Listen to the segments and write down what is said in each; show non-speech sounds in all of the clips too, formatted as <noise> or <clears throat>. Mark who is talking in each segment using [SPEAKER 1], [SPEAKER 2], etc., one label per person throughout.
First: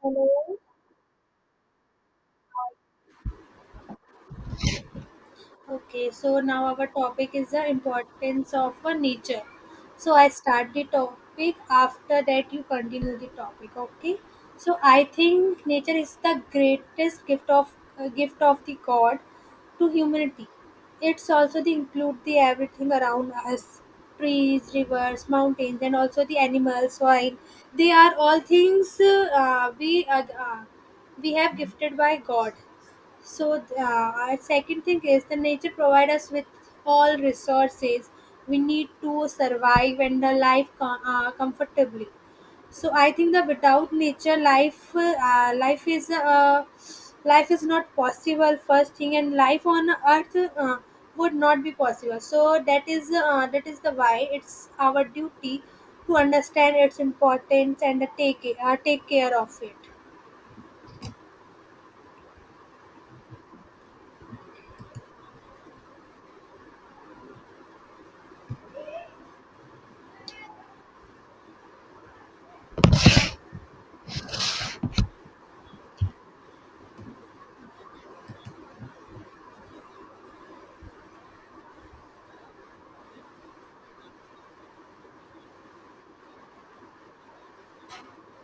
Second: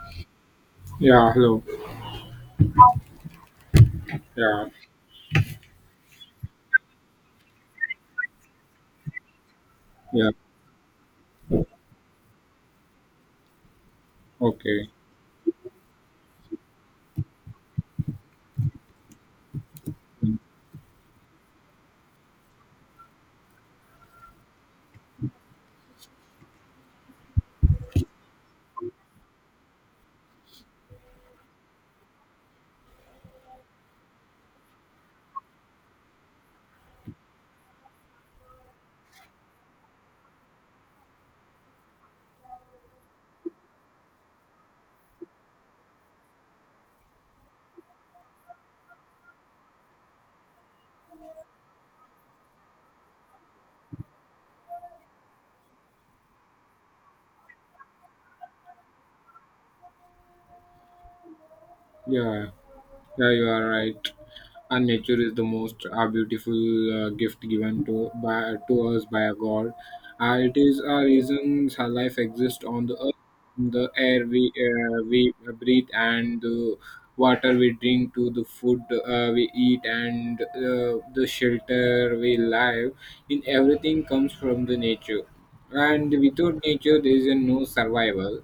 [SPEAKER 1] Hello.
[SPEAKER 2] Yeah, hello. Yeah,
[SPEAKER 1] Okay, so now our topic is the importance of nature. So I
[SPEAKER 2] yeah,
[SPEAKER 1] start the topic after that you continue the topic. Okay. So
[SPEAKER 2] okay.
[SPEAKER 1] I think nature is the greatest gift of the God to humanity. It's also the include the everything around us, trees, rivers, mountains, and also the animals, soil. They are all things uh, we uh, uh, we have gifted by God. So, our second thing is the nature provides us with all resources we need to survive and the life comfortably. So, I think that without nature, life is not possible. First thing, and life on Earth would not be possible. So, that is the why it's our duty to understand its importance and take it, take care of it.
[SPEAKER 2] Yeah, yeah, you are right. And nature is the most beautiful gift given to us by a God. It is a reason our life exists on the earth, the air we breathe, and the water we drink, to the food we eat, and the shelter we live. In everything comes from the nature. And without nature there is a no survival.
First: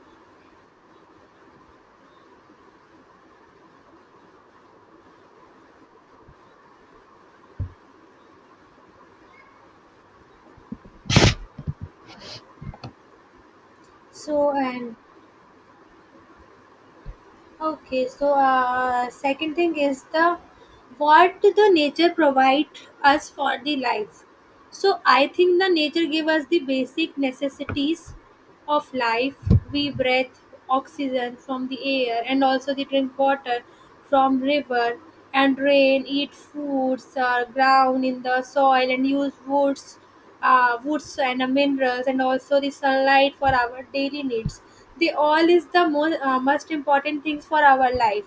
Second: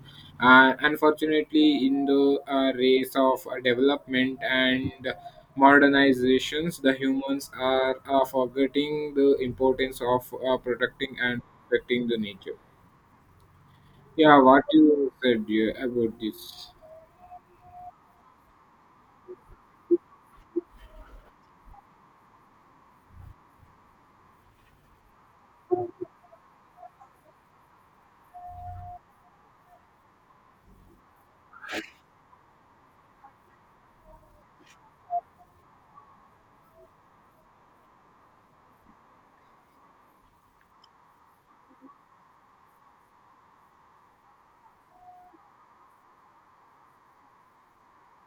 [SPEAKER 2] Unfortunately, in the race of development and modernizations, the humans are forgetting the importance of protecting and protecting the nature. Yeah,
[SPEAKER 1] So,
[SPEAKER 2] what
[SPEAKER 1] and
[SPEAKER 2] you said, yeah, about this.
[SPEAKER 1] okay, so second thing is the what the nature provide us for the life. So I think the nature give us the basic necessities of life, we breathe oxygen from the air and also the drink water from river and rain, eat foods ground in the soil and use woods, woods and minerals and also the sunlight for our daily needs. They all is the most most important things for our life.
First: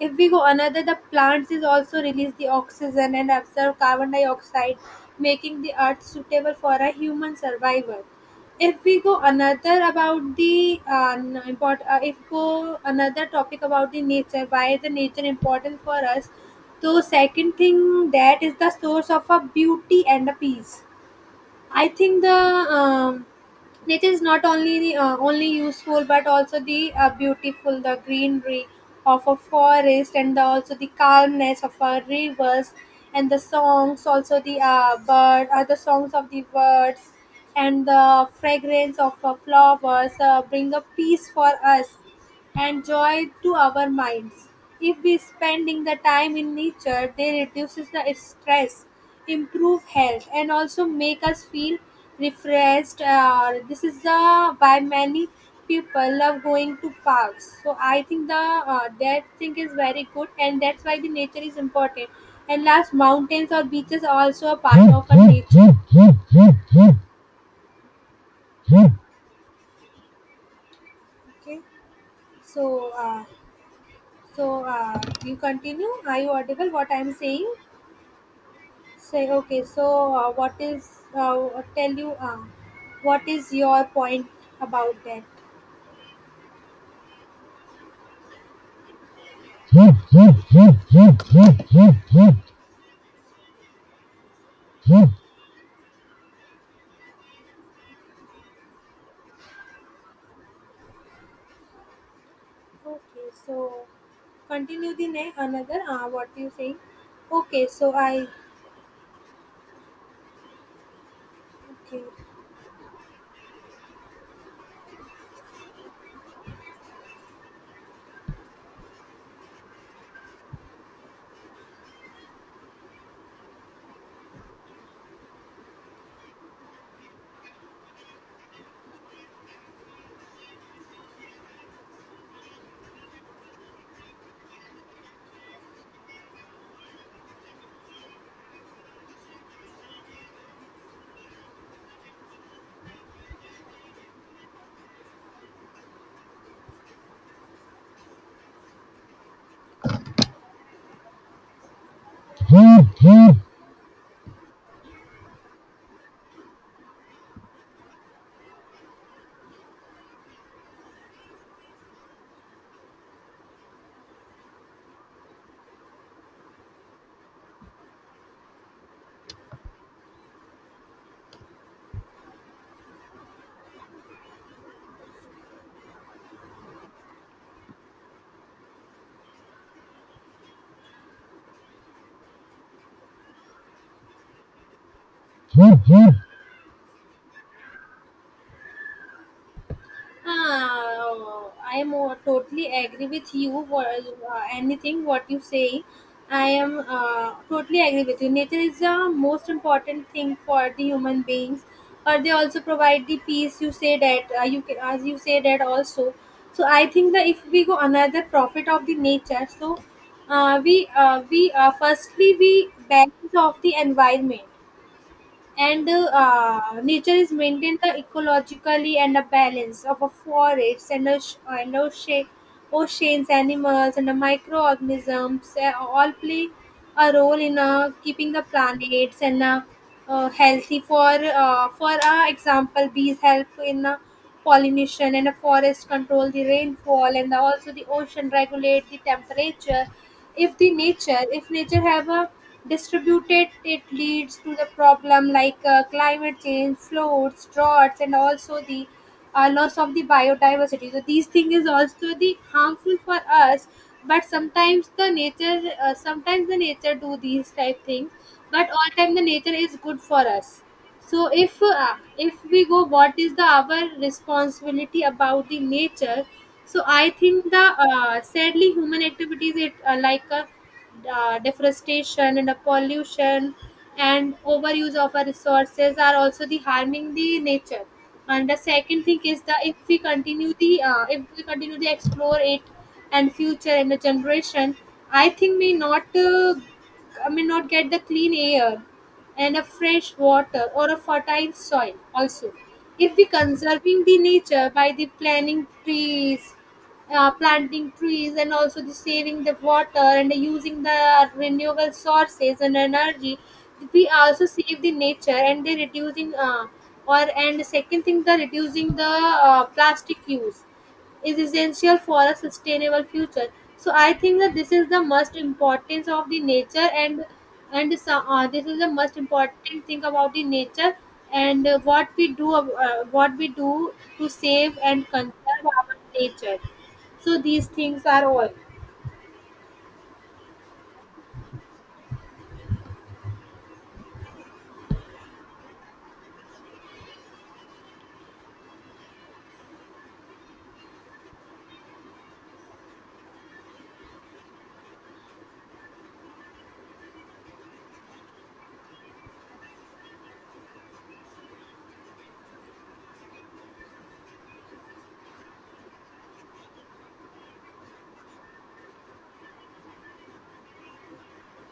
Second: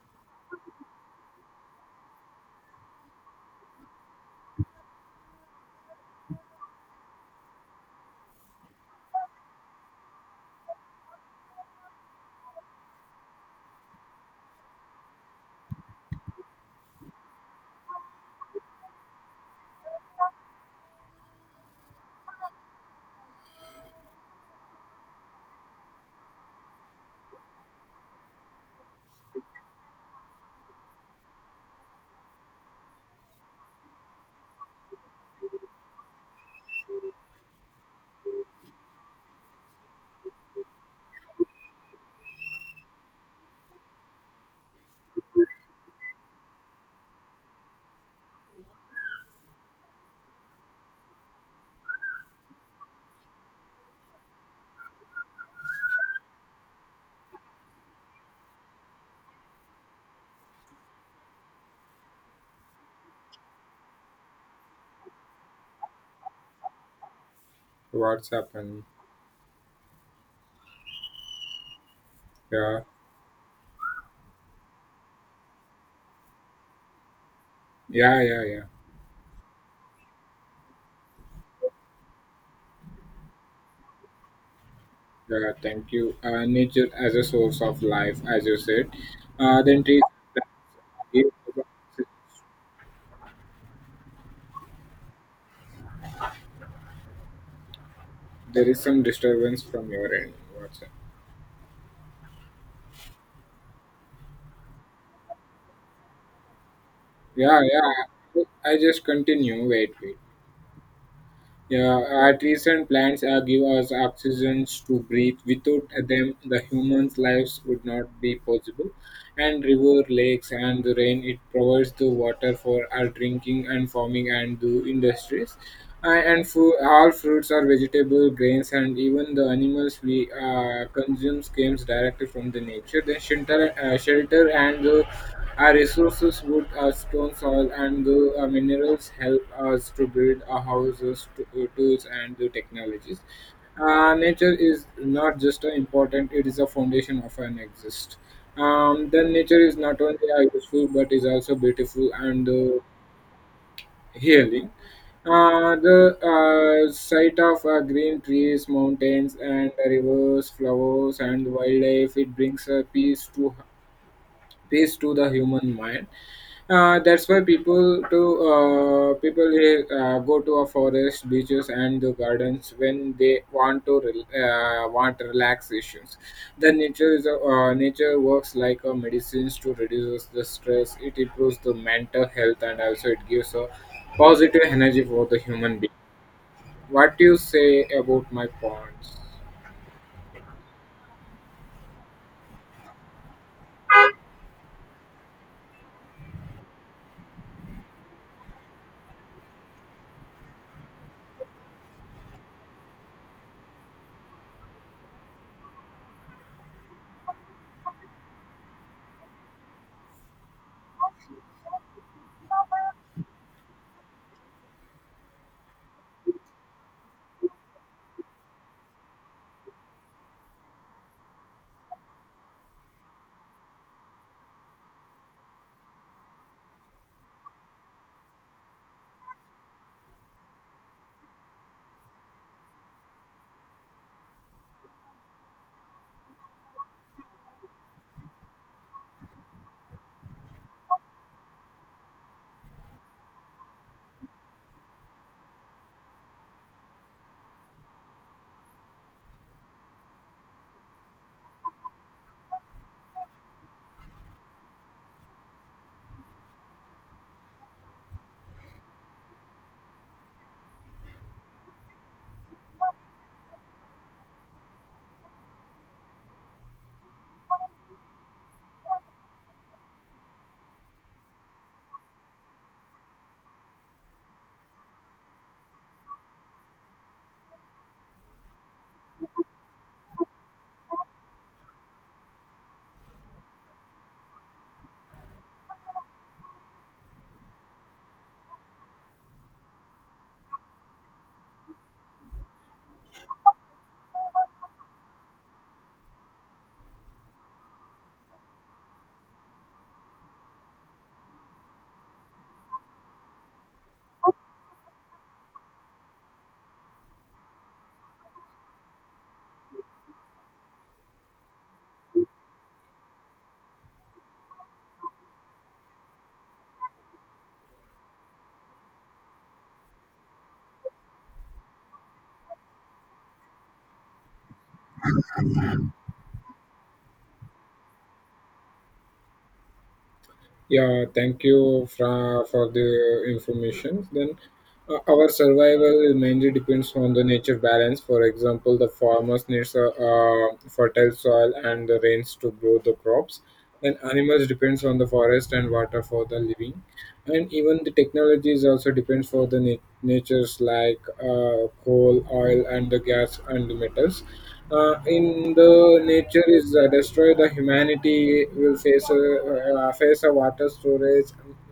[SPEAKER 1] If we go another, the plants is also release the oxygen and absorb carbon dioxide, making the earth suitable for a human survival. If we go another about the if go another topic about the nature, why is the nature important for us? So second thing that is the source of a beauty and a peace. I think the it is not only the, only useful but also the beautiful, the greenery of a forest and the, also the calmness of our rivers and the songs, also the bird the songs of the birds and the fragrance of flowers bring a peace for us and joy to our minds. If we spending the time in nature, they reduces the stress, improve health, and also make us feel refreshed. This is the why many people love going to parks. So I think the that thing is very good, and that's why the nature is important. And last, mountains or beaches are also a part of our nature. Okay,
[SPEAKER 2] What's happened? Yeah,
[SPEAKER 1] so. Uh, So. You continue. Are you audible? What I'm saying?
[SPEAKER 2] yeah, yeah, yeah,
[SPEAKER 1] Say okay. So what is? Uh, Tell you. What is your point about that?
[SPEAKER 2] yeah, thank you. Nature as a source of life, as you said. Then trees give. There is some disturbance from your end. What's up?
[SPEAKER 1] Okay. So continue the next another. What you saying?
[SPEAKER 2] Yeah,
[SPEAKER 1] Okay. So I.
[SPEAKER 2] yeah. I just continue. Wait, wait. Yeah, our trees and plants give us oxygen to breathe. Without them, the humans' lives would not be possible. And river, lakes, and the rain, it provides the water for our drinking and farming and the industries. And food, all fruits are vegetable, grains, and even the animals we consume comes directly from the nature. Then shelter and our resources, wood, stone, soil, and the minerals help us to build our houses, tools, and the technologies. Nature is not just important; it is a foundation of an exist. Then nature is not only useful but is also beautiful and healing. The sight of green trees, mountains, and rivers, flowers, and wildlife, it brings a peace to the human mind. That's why people go to a forest, beaches, and the gardens when they want relaxations. The nature is a, nature works like a medicines to reduce the stress. It improves the mental health and also it gives a positive energy for the human being.
[SPEAKER 1] Okay.
[SPEAKER 2] What do you say about my points?
[SPEAKER 1] Ah, totally agree with you. What anything what you say, I am totally agree with you. Nature is the most important thing for the human beings, or they also provide the peace. You say that you can, as you say that also. So I think that if we go another profit of the nature, so we firstly we balance of the environment and nature is maintained the ecologically and the balance of a forests and and ocean, oceans animals and the microorganisms all play a role in keeping the planets and healthy for example, bees help in pollination and the forest control the rainfall and also the ocean regulate the temperature. If the nature if nature have a distributed, it leads to the problem like climate change, floods, droughts, and also the loss of the biodiversity. So these things is also the harmful for us, but sometimes the nature do these type things, but all time the nature is good for us. So if we go, what is the our responsibility about the nature? So I think the sadly human activities, it like a deforestation and a pollution and overuse of our resources are also the harming the nature. And the second thing is that if we continue to explore it and future and the generation, I think may not I may not get the clean air and a fresh water or a fertile soil also. If we conserving the nature by the planting trees, planting trees and also the saving the water and using the renewable sources and energy, we also save the nature and they reducing or and second thing, the reducing the plastic use is essential for a sustainable future. So I think that this is the most importance of the nature, and so, this is the most important thing about the nature, and what we do to save and conserve our nature. So these things are all
[SPEAKER 2] Yeah, thank you for the information. Then, our survival mainly depends on the nature balance. For example, the farmers needs a fertile soil and the rains to grow the crops. Then animals depends on the forest and water for the living, and even the technologies also depends for the natures like coal oil and the gas and the metals. In the nature is destroyed, the humanity will face a water storage,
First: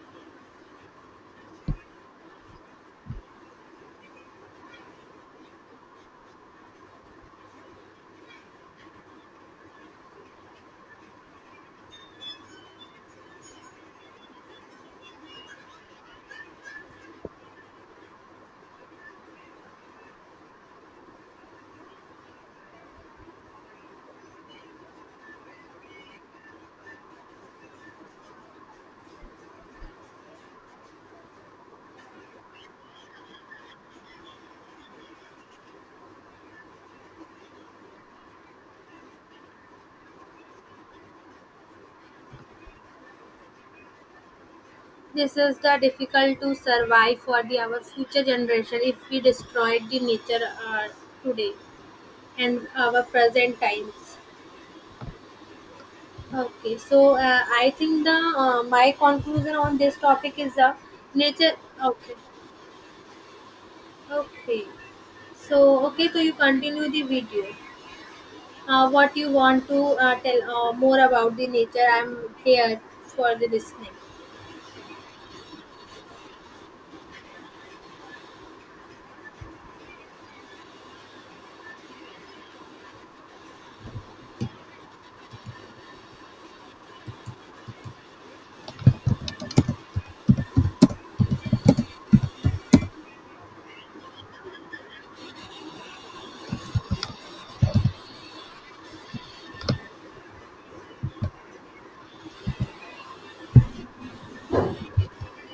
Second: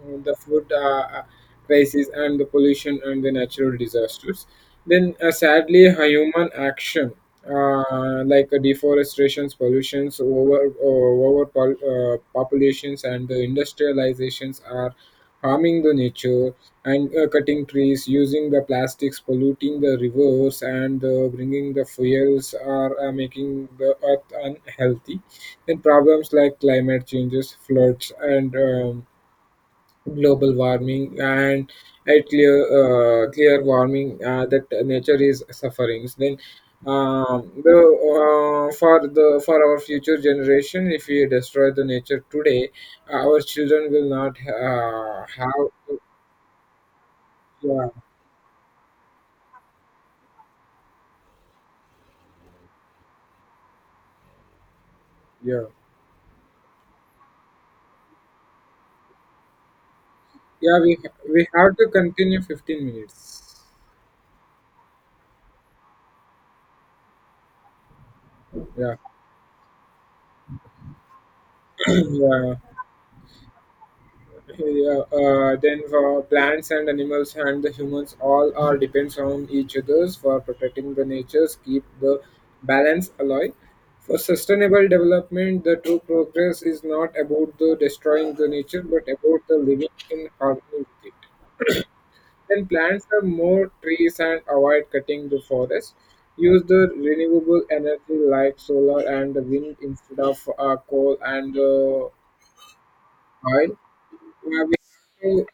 [SPEAKER 2] the food crisis and the pollution and the natural disasters. Then sadly a human action like deforestations, pollutions, populations, and the industrializations are harming the nature. And cutting trees, using the plastics, polluting the rivers, and bringing the fuels are making the earth unhealthy. Then problems like climate changes, floods, and global warming and a clear warming, that nature is suffering. Then the for the for our future generation, if we destroy the nature today, our children will not
[SPEAKER 1] this is the
[SPEAKER 2] have.
[SPEAKER 1] difficult to survive for the our
[SPEAKER 2] Yeah,
[SPEAKER 1] future generation if we destroyed the nature uh, today and our present times.
[SPEAKER 2] yeah,
[SPEAKER 1] Okay, so I think the my conclusion on this topic is the
[SPEAKER 2] yeah. We
[SPEAKER 1] nature.
[SPEAKER 2] have to
[SPEAKER 1] Okay,
[SPEAKER 2] continue 15 minutes.
[SPEAKER 1] okay. So okay, so you continue the video.
[SPEAKER 2] Yeah,
[SPEAKER 1] What you want to tell more about the nature?
[SPEAKER 2] <clears throat>
[SPEAKER 1] I'm
[SPEAKER 2] yeah,
[SPEAKER 1] here for the listening.
[SPEAKER 2] yeah. Then for plants and animals and the humans, all are depends on each others for protecting the natures, keep the balance alive. For sustainable development, the true progress is not about the destroying the nature, but about the living in harmony with it. Then plants are more trees and avoid cutting the forest. Use the renewable energy like solar and the wind instead of coal and oil. Uh, we, have to,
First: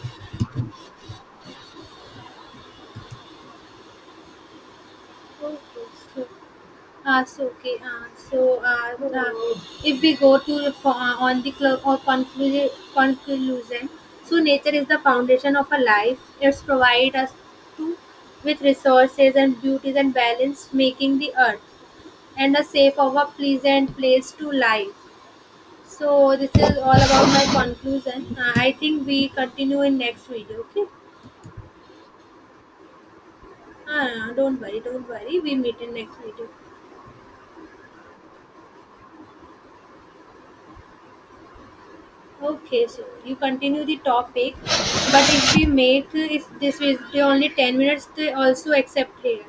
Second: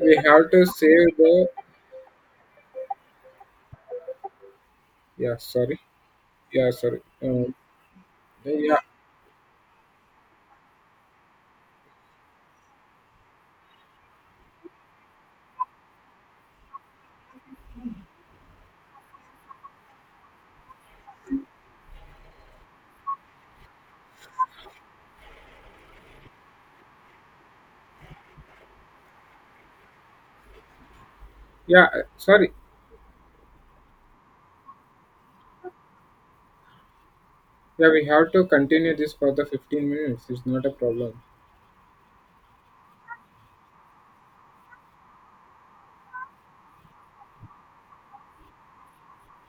[SPEAKER 2] we have to save the. Yeah,
[SPEAKER 1] Okay,
[SPEAKER 2] sorry.
[SPEAKER 1] so
[SPEAKER 2] Yeah, sorry.
[SPEAKER 1] Uh, so okay. Uh, so
[SPEAKER 2] Yeah,
[SPEAKER 1] uh, uh, if we go to the on the conclusion, so nature is the foundation of a life. It's provide us to with resources and beauties and balance, making the earth and a safe of a pleasant place to live. So this is all about my conclusion. I think we continue in next video. Okay.
[SPEAKER 2] yeah, sorry.
[SPEAKER 1] Don't worry, don't worry. We meet in next video.
[SPEAKER 2] Yeah, we have to continue this for the 15 minutes. It's not a problem.
[SPEAKER 1] Okay, so you continue the topic, but if we make if this is the only 10 minutes, they also accept here.